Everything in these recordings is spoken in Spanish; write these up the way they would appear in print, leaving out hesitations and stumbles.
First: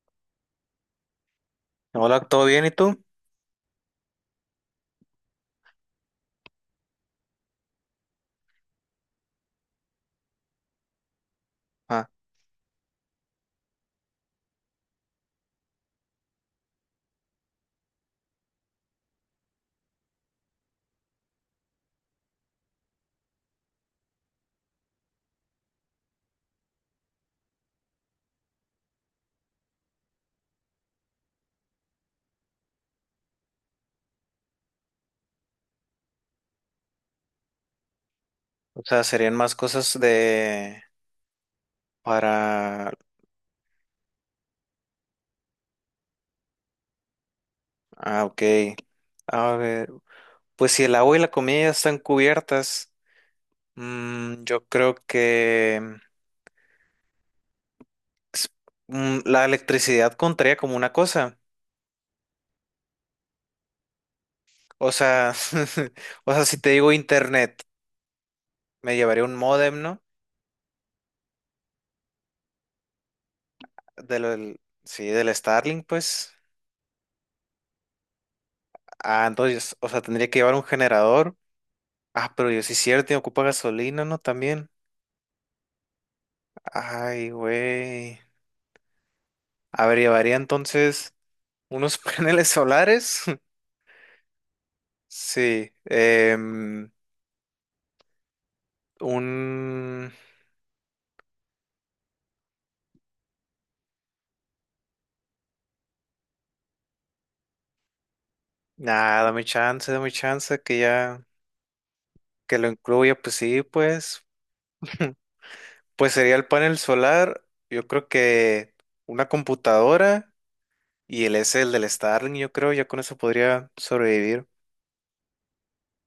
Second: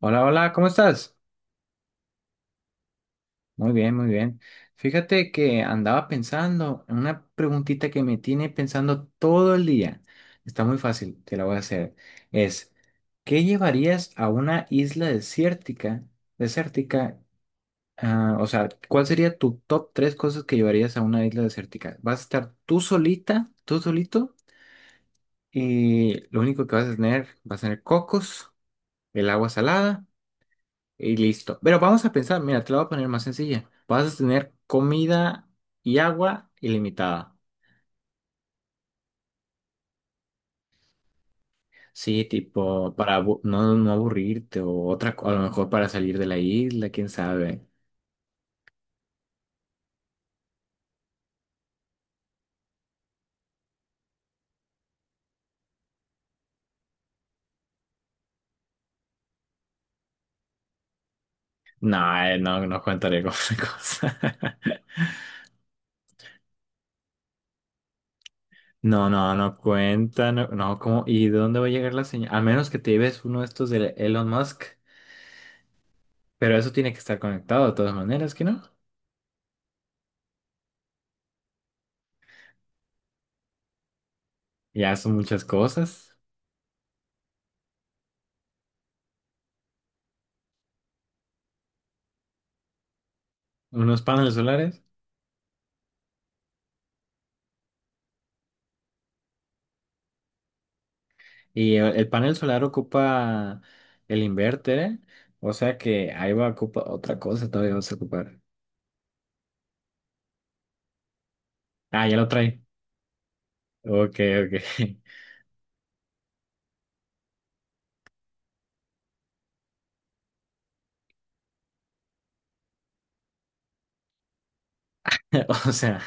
Hola, ¿cómo estás? Hola, ¿todo bien? ¿Y tú? Muy bien, muy bien. Fíjate que andaba pensando en una preguntita que me tiene pensando todo el día. Está muy fácil, te la voy a hacer. Ah, Es, ¿Qué llevarías a una isla desértica? Desértica, o sea, ¿cuál sería tu top tres cosas que llevarías a una isla desértica? Vas a estar tú solita, tú solito, y lo único que vas a tener cocos, el agua salada. Y listo. Pero vamos a pensar, mira, te lo voy a poner más sencilla. Vas a tener comida y agua ilimitada. o sea, serían más cosas de Sí, para. tipo, para no aburrirte o otra, a lo mejor para salir de la isla, quién sabe. Ah, ok. A ver, pues si el agua y la comida ya están cubiertas, yo creo que s- la electricidad contaría como una cosa. No, no, no contaré con cosa. O sea, o sea, si te digo internet, me No, llevaría no, un no módem, ¿no? cuenta, no, no, ¿cómo? ¿Y de dónde va a llegar la señal? A menos que te lleves uno de estos de Elon Del, Musk, sí, del Starlink, pues. pero eso tiene que estar conectado de todas maneras, ¿que no? Ah, entonces, o sea, tendría que llevar un generador. Ah, pero yo sí es cierto, y ocupa gasolina, ¿no? También. Ya son muchas cosas, Ay, güey. A ver, llevaría entonces unos paneles solares. unos paneles solares. Sí. Un. Y el panel solar ocupa el inverter, o sea que ahí va a ocupar otra cosa, todavía vas a ocupar. Nada, dame chance que ya. Ah, ya lo Que trae. lo incluya, pues sí, Ok, pues. ok. Pues sería el panel solar. Yo creo que una computadora y el del Starlink, yo creo, ya con eso podría sobrevivir. O sea,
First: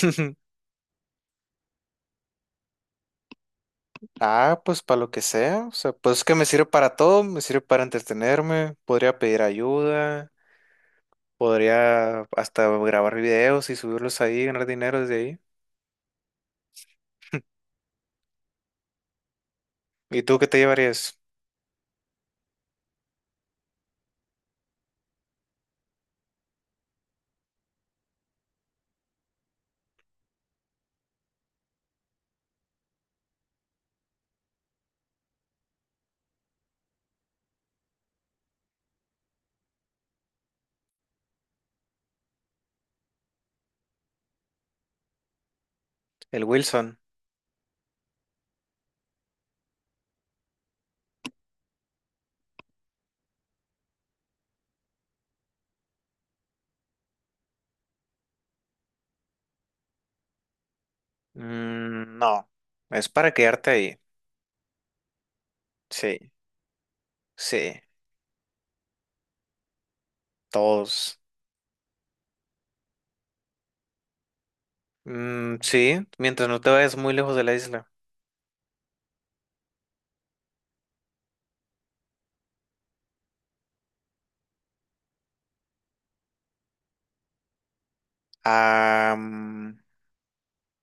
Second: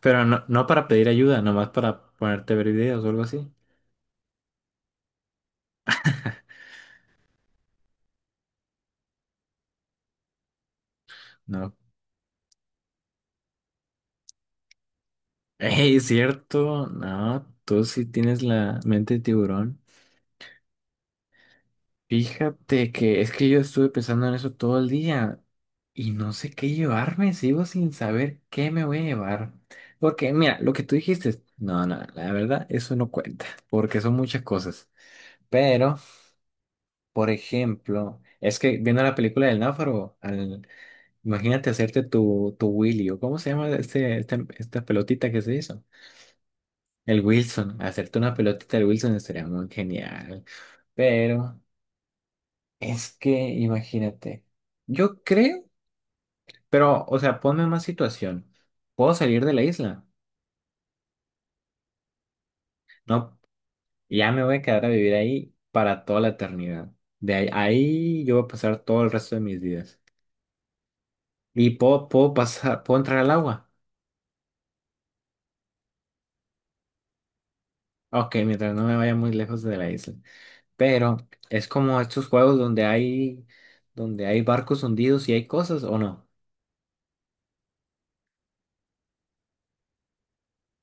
pero no, no para pedir ayuda, nomás para ponerte a ver videos o algo así. Ah, pues para lo que sea, o sea, pues es que me sirve para todo, me sirve para entretenerme, podría pedir ayuda. No. Podría hasta grabar videos y subirlos ahí, ganar dinero desde ahí. Ey, cierto. No, tú sí tienes la mente de tiburón. ¿Y tú qué te llevarías? Fíjate que es que yo estuve pensando en eso todo el día y no sé qué llevarme, sigo sin saber qué me voy a llevar. Porque mira, lo que tú dijiste, no, no, la verdad, eso no cuenta, porque son muchas cosas. Pero, por ejemplo, es que viendo la película del náufrago, imagínate hacerte tu Willy, o cómo se llama esta pelotita que se hizo. El Wilson. El Wilson, hacerte una pelotita del Wilson estaría muy genial. Pero... Es que imagínate. Yo creo, pero, o sea, ponme en más situación. Puedo salir de la isla. Mm, no, es para No, quedarte ahí. ya me voy a quedar a vivir ahí para toda la Sí, eternidad. De ahí, sí, ahí yo voy a pasar todo el resto de mis días. todos. Y puedo, puedo pasar, puedo entrar al agua. Mm, sí, mientras no te vayas muy lejos de la isla. Ok, mientras no me vaya muy lejos de la isla. Pero es como estos juegos donde hay barcos hundidos y hay cosas, ¿o no? Ah, mm,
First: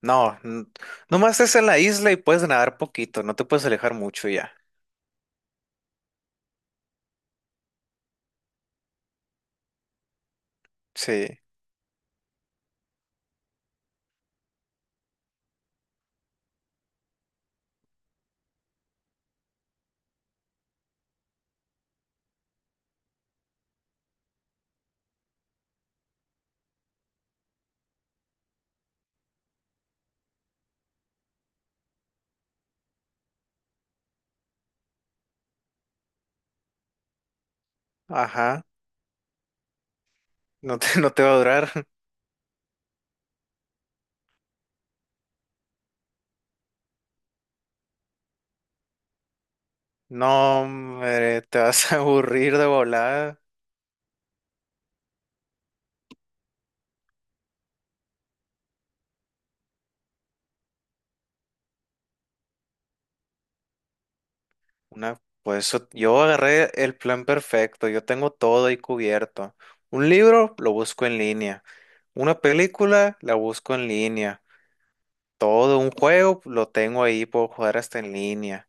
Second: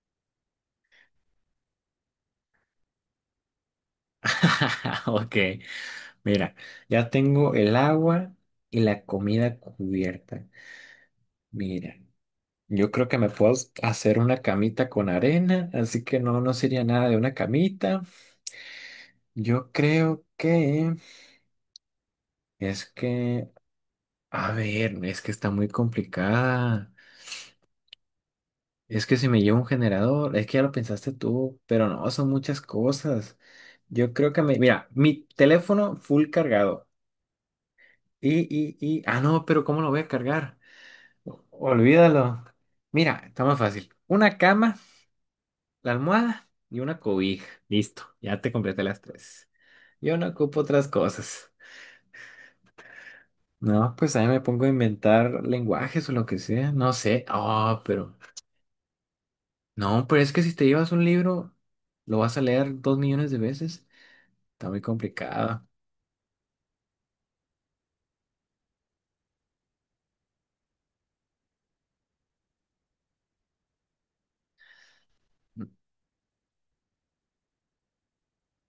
no, nomás es en la isla y puedes nadar poquito, no te puedes alejar mucho ya. Ok, mira, ya tengo el agua y la comida cubierta. Sí, Mira, yo creo que me puedo hacer una camita con arena, así que no, no sería nada de una camita. Yo creo que es que, a ver, es que está muy complicada. Es que si me llevo un generador, es que ya lo pensaste tú, pero no, son muchas cosas. Yo creo que mira, mi teléfono full cargado. Ajá, Ah, no, pero ¿cómo lo voy a cargar? no te, no te va a durar. Olvídalo. Mira, está más fácil. Una cama. La almohada y una cobija. Listo, ya te completé las tres. Yo no ocupo No, otras hombre, cosas. te vas a aburrir de volada. No, pues ahí me pongo a inventar lenguajes o lo que sea. No sé. Ah, pero. No, pero es que si te llevas un libro, lo vas a leer 2 millones de veces. Está muy Una, complicado. pues eso- yo agarré el plan perfecto, yo tengo todo ahí cubierto. Un libro lo busco en línea, una película la busco en línea, todo un juego lo tengo ahí, puedo jugar hasta en línea.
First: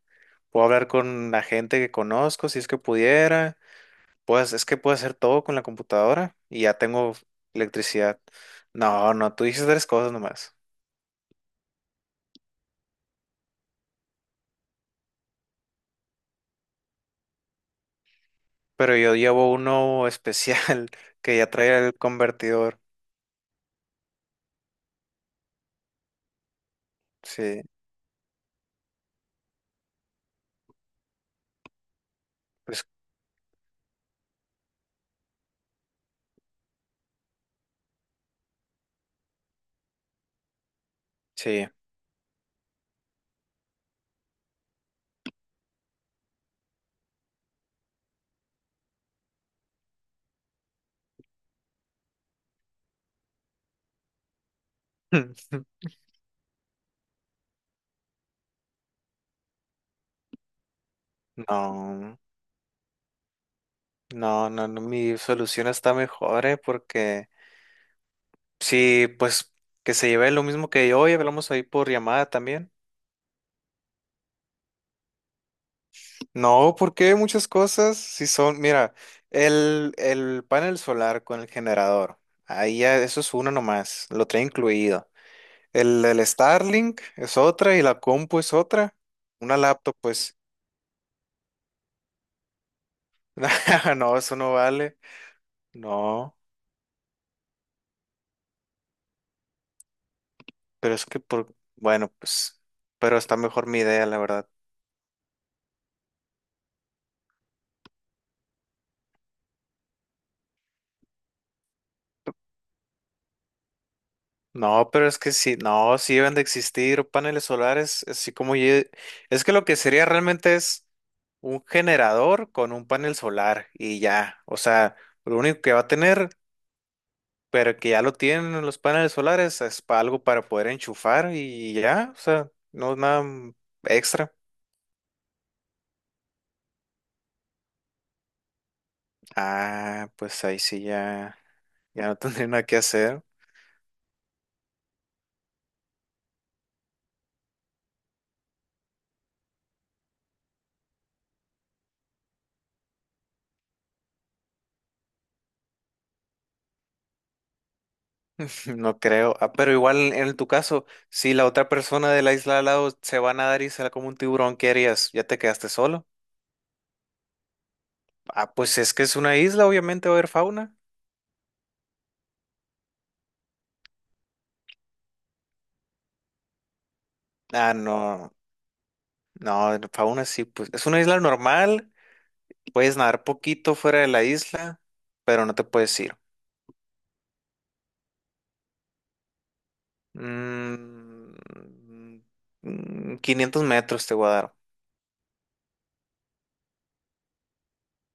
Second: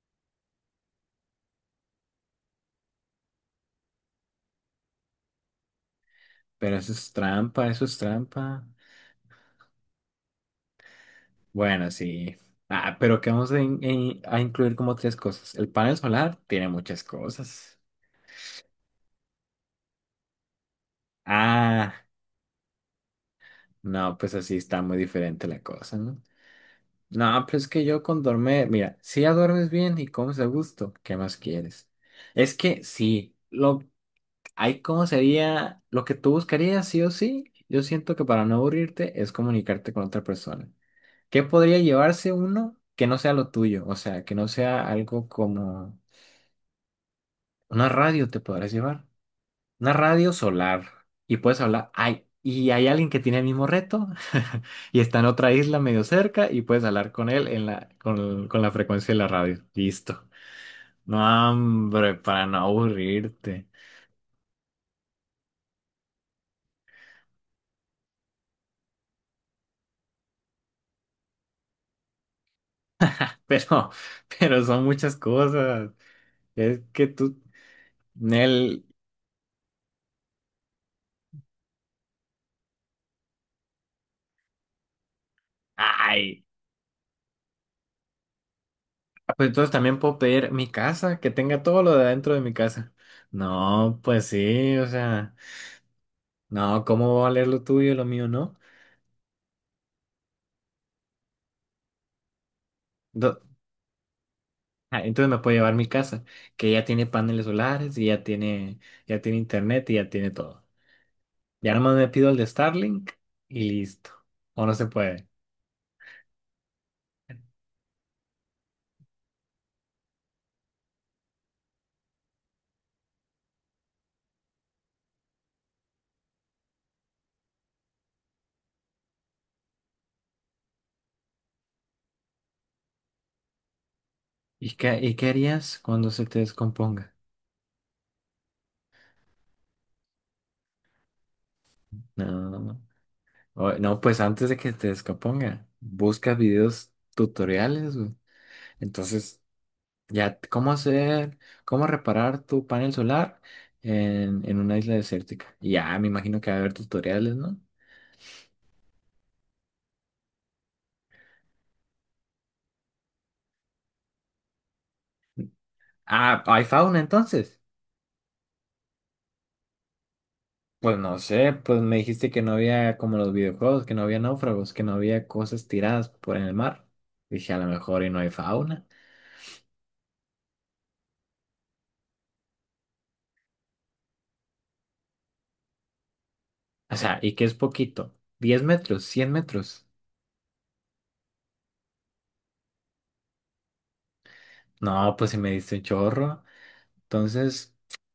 Puedo hablar con la gente que conozco si es que pudiera. Pues es que puedo hacer todo con la computadora y ya Pero eso es tengo trampa, eso es electricidad. trampa. No, no, tú dices tres cosas nomás. Bueno, sí. Ah, pero qué vamos a incluir como tres cosas. El panel solar tiene muchas cosas. Pero yo llevo uno especial que ya trae el Ah, convertidor. no, pues así está muy diferente la cosa, ¿no? No, pero Sí, es que yo con dormir, mira, si ya duermes bien y comes a gusto, ¿qué más quieres? Es que pues sí, hay como sería, lo que tú buscarías sí o sí, yo siento que para no aburrirte es comunicarte con otra persona. ¿Qué sí. podría llevarse uno que no sea lo tuyo? O sea, que no sea algo como una radio te podrás llevar. Una radio solar. Y puedes hablar. Ay, y hay alguien que tiene el mismo reto y está en otra isla medio cerca y puedes hablar con él en con la frecuencia de la radio. Listo. No, hombre, No, para no aburrirte. no, no, no, mi solución está mejor, ¿eh? Porque sí, pues que se lleve lo mismo que yo y hablamos ahí por llamada también. Pero, pero son muchas cosas. No, Es que porque tú, muchas cosas, si son, Nel, mira, el panel solar con el generador, ahí ya, eso es uno nomás, lo trae incluido. El ay. Starlink es otra y la compu es otra. Ah, pues Una entonces laptop, también puedo pues, pedir mi casa, que tenga todo lo de adentro de mi casa. No, no, pues eso no sí, o vale. sea, No, no, ¿cómo va a valer lo tuyo y lo mío, no? pero es que por, bueno, pues, pero está mejor mi idea, la verdad. Ah, entonces me puedo llevar mi casa, que ya tiene paneles solares y ya tiene internet y ya tiene todo. Ya nomás me pido el de Starlink y listo. O no se No, pero es puede. que sí, no, sí deben de existir paneles solares, así como es que lo que sería realmente es un generador con un panel solar y ya, o sea, lo único que va a tener, pero que ya lo tienen en los paneles solares, es algo para poder enchufar y ya, o sea, no es nada extra. Y qué harías cuando se te descomponga? Ah, pues ahí sí ya, ya no tendría nada que No, hacer. No, pues antes de que te descomponga, buscas videos tutoriales, güey. Entonces, ya, ¿cómo hacer, cómo reparar tu panel solar en una isla desértica? Y ya, me imagino que va a haber tutoriales, ¿no? No creo. Ah, pero igual en tu caso, si la otra persona de la isla al lado se va a nadar y sale como un tiburón, ¿qué harías? ¿Ya te quedaste solo? Ah, hay fauna entonces. Ah, pues es que es una isla, obviamente va a haber fauna. Pues no sé, pues me dijiste que no había como los videojuegos, que no había náufragos, que no había cosas tiradas por en el mar. Dije, a lo Ah, mejor y no hay no. fauna. No, fauna sí, pues es una isla normal. Puedes nadar poquito fuera de la isla, pero no te puedes ir. O sea, ¿y qué es poquito? ¿10 metros? ¿100 metros? Mm, 500 metros te voy a dar. No, pues si me diste un chorro. Entonces,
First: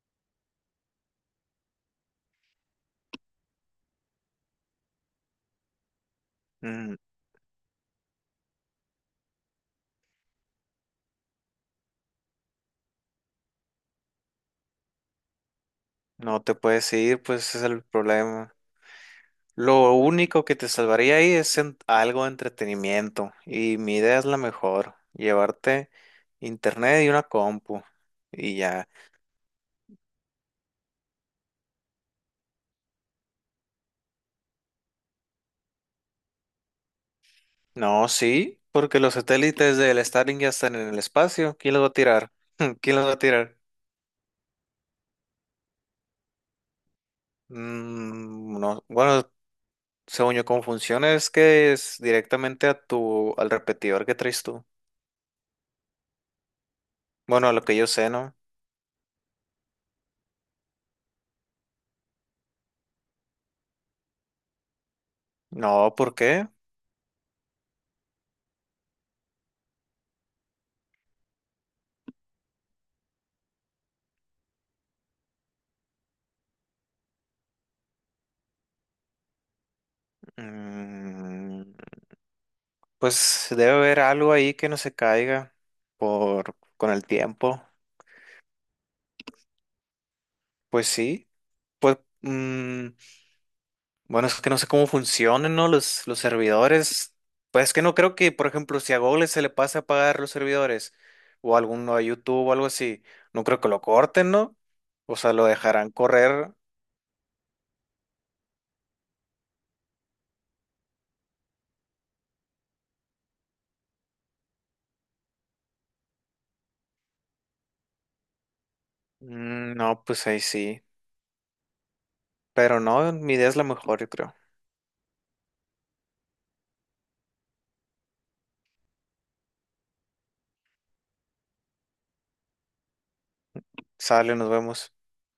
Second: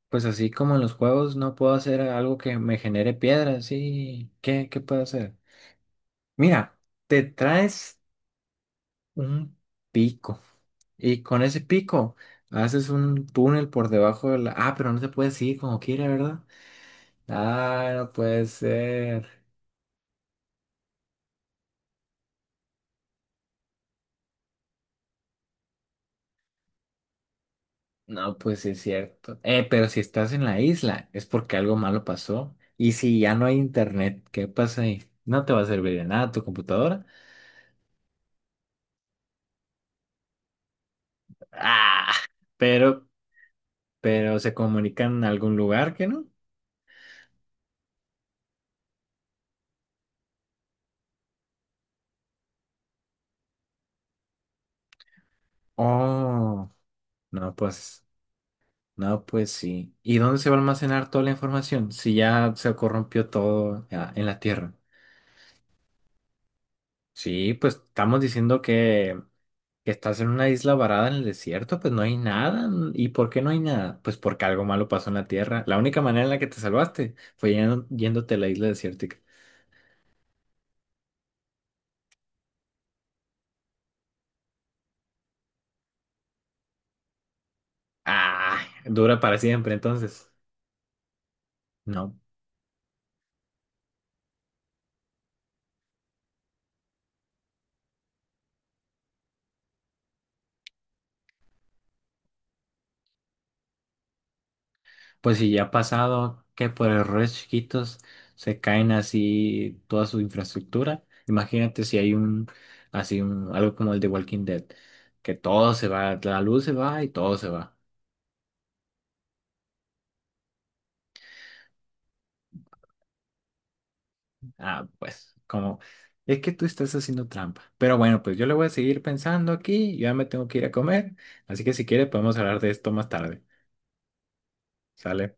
pues así como en los juegos, no puedo hacer algo que me genere piedras. ¿Sí? ¿Qué, qué puedo hacer? Mira, Mm, te traes un pico y con ese pico haces un túnel por debajo de la... Ah, pero no se puede seguir como quiera, no ¿verdad? te puedes ir, pues ese es el Ah, no puede problema. ser. Lo único que te salvaría ahí es algo de entretenimiento. Y mi idea es la mejor. Llevarte internet y una compu. No, Y pues sí es ya. cierto. Pero si estás en la isla, es porque algo malo pasó. Y si ya no hay internet, ¿qué pasa ahí? No te va a servir de nada tu computadora. No, sí, porque los satélites del Starlink ya están en el espacio. ¿Quién los va a Ah, tirar? ¿Quién los pero, va a tirar? pero se comunican en algún lugar que no. Mm, no. Bueno, según yo, cómo funciona es que es directamente al repetidor que traes tú. Oh, Bueno, a no, lo que yo pues, sé, ¿no? no, pues sí. ¿Y dónde se va a almacenar toda la información si ya se corrompió todo ah, en la Tierra? No, ¿por qué? Sí, pues estamos diciendo que estás en una isla varada en el desierto, pues no hay nada. ¿No? ¿Y por qué no hay nada? Pues porque algo malo pasó en la Tierra. La única manera en la que te salvaste fue yéndote a la isla desértica. Mm. Pues debe haber algo ahí que no se caiga por con el tiempo. Ah, dura para siempre entonces. Pues sí, pues No. mm, bueno, es que no sé cómo funcionan, ¿no? Los servidores. Pues es que no creo que, por ejemplo, si a Google se le pasa a apagar los servidores o a alguno a YouTube o algo así, no creo que lo corten, ¿no? O sea, Pues lo si ya ha dejarán pasado correr. que por errores chiquitos se caen así toda su infraestructura. Imagínate si hay algo como el de Walking Dead, que todo se va, la luz se va y todo se va. Mm, no, pues ahí sí. Pero no, mi idea es la mejor, yo creo. Ah, pues, como es que tú estás haciendo trampa. Pero bueno, pues yo le voy a seguir pensando aquí, yo ya me tengo que ir a comer, así que si quieres podemos hablar de esto más tarde. Sale, nos vemos. ¿Sale?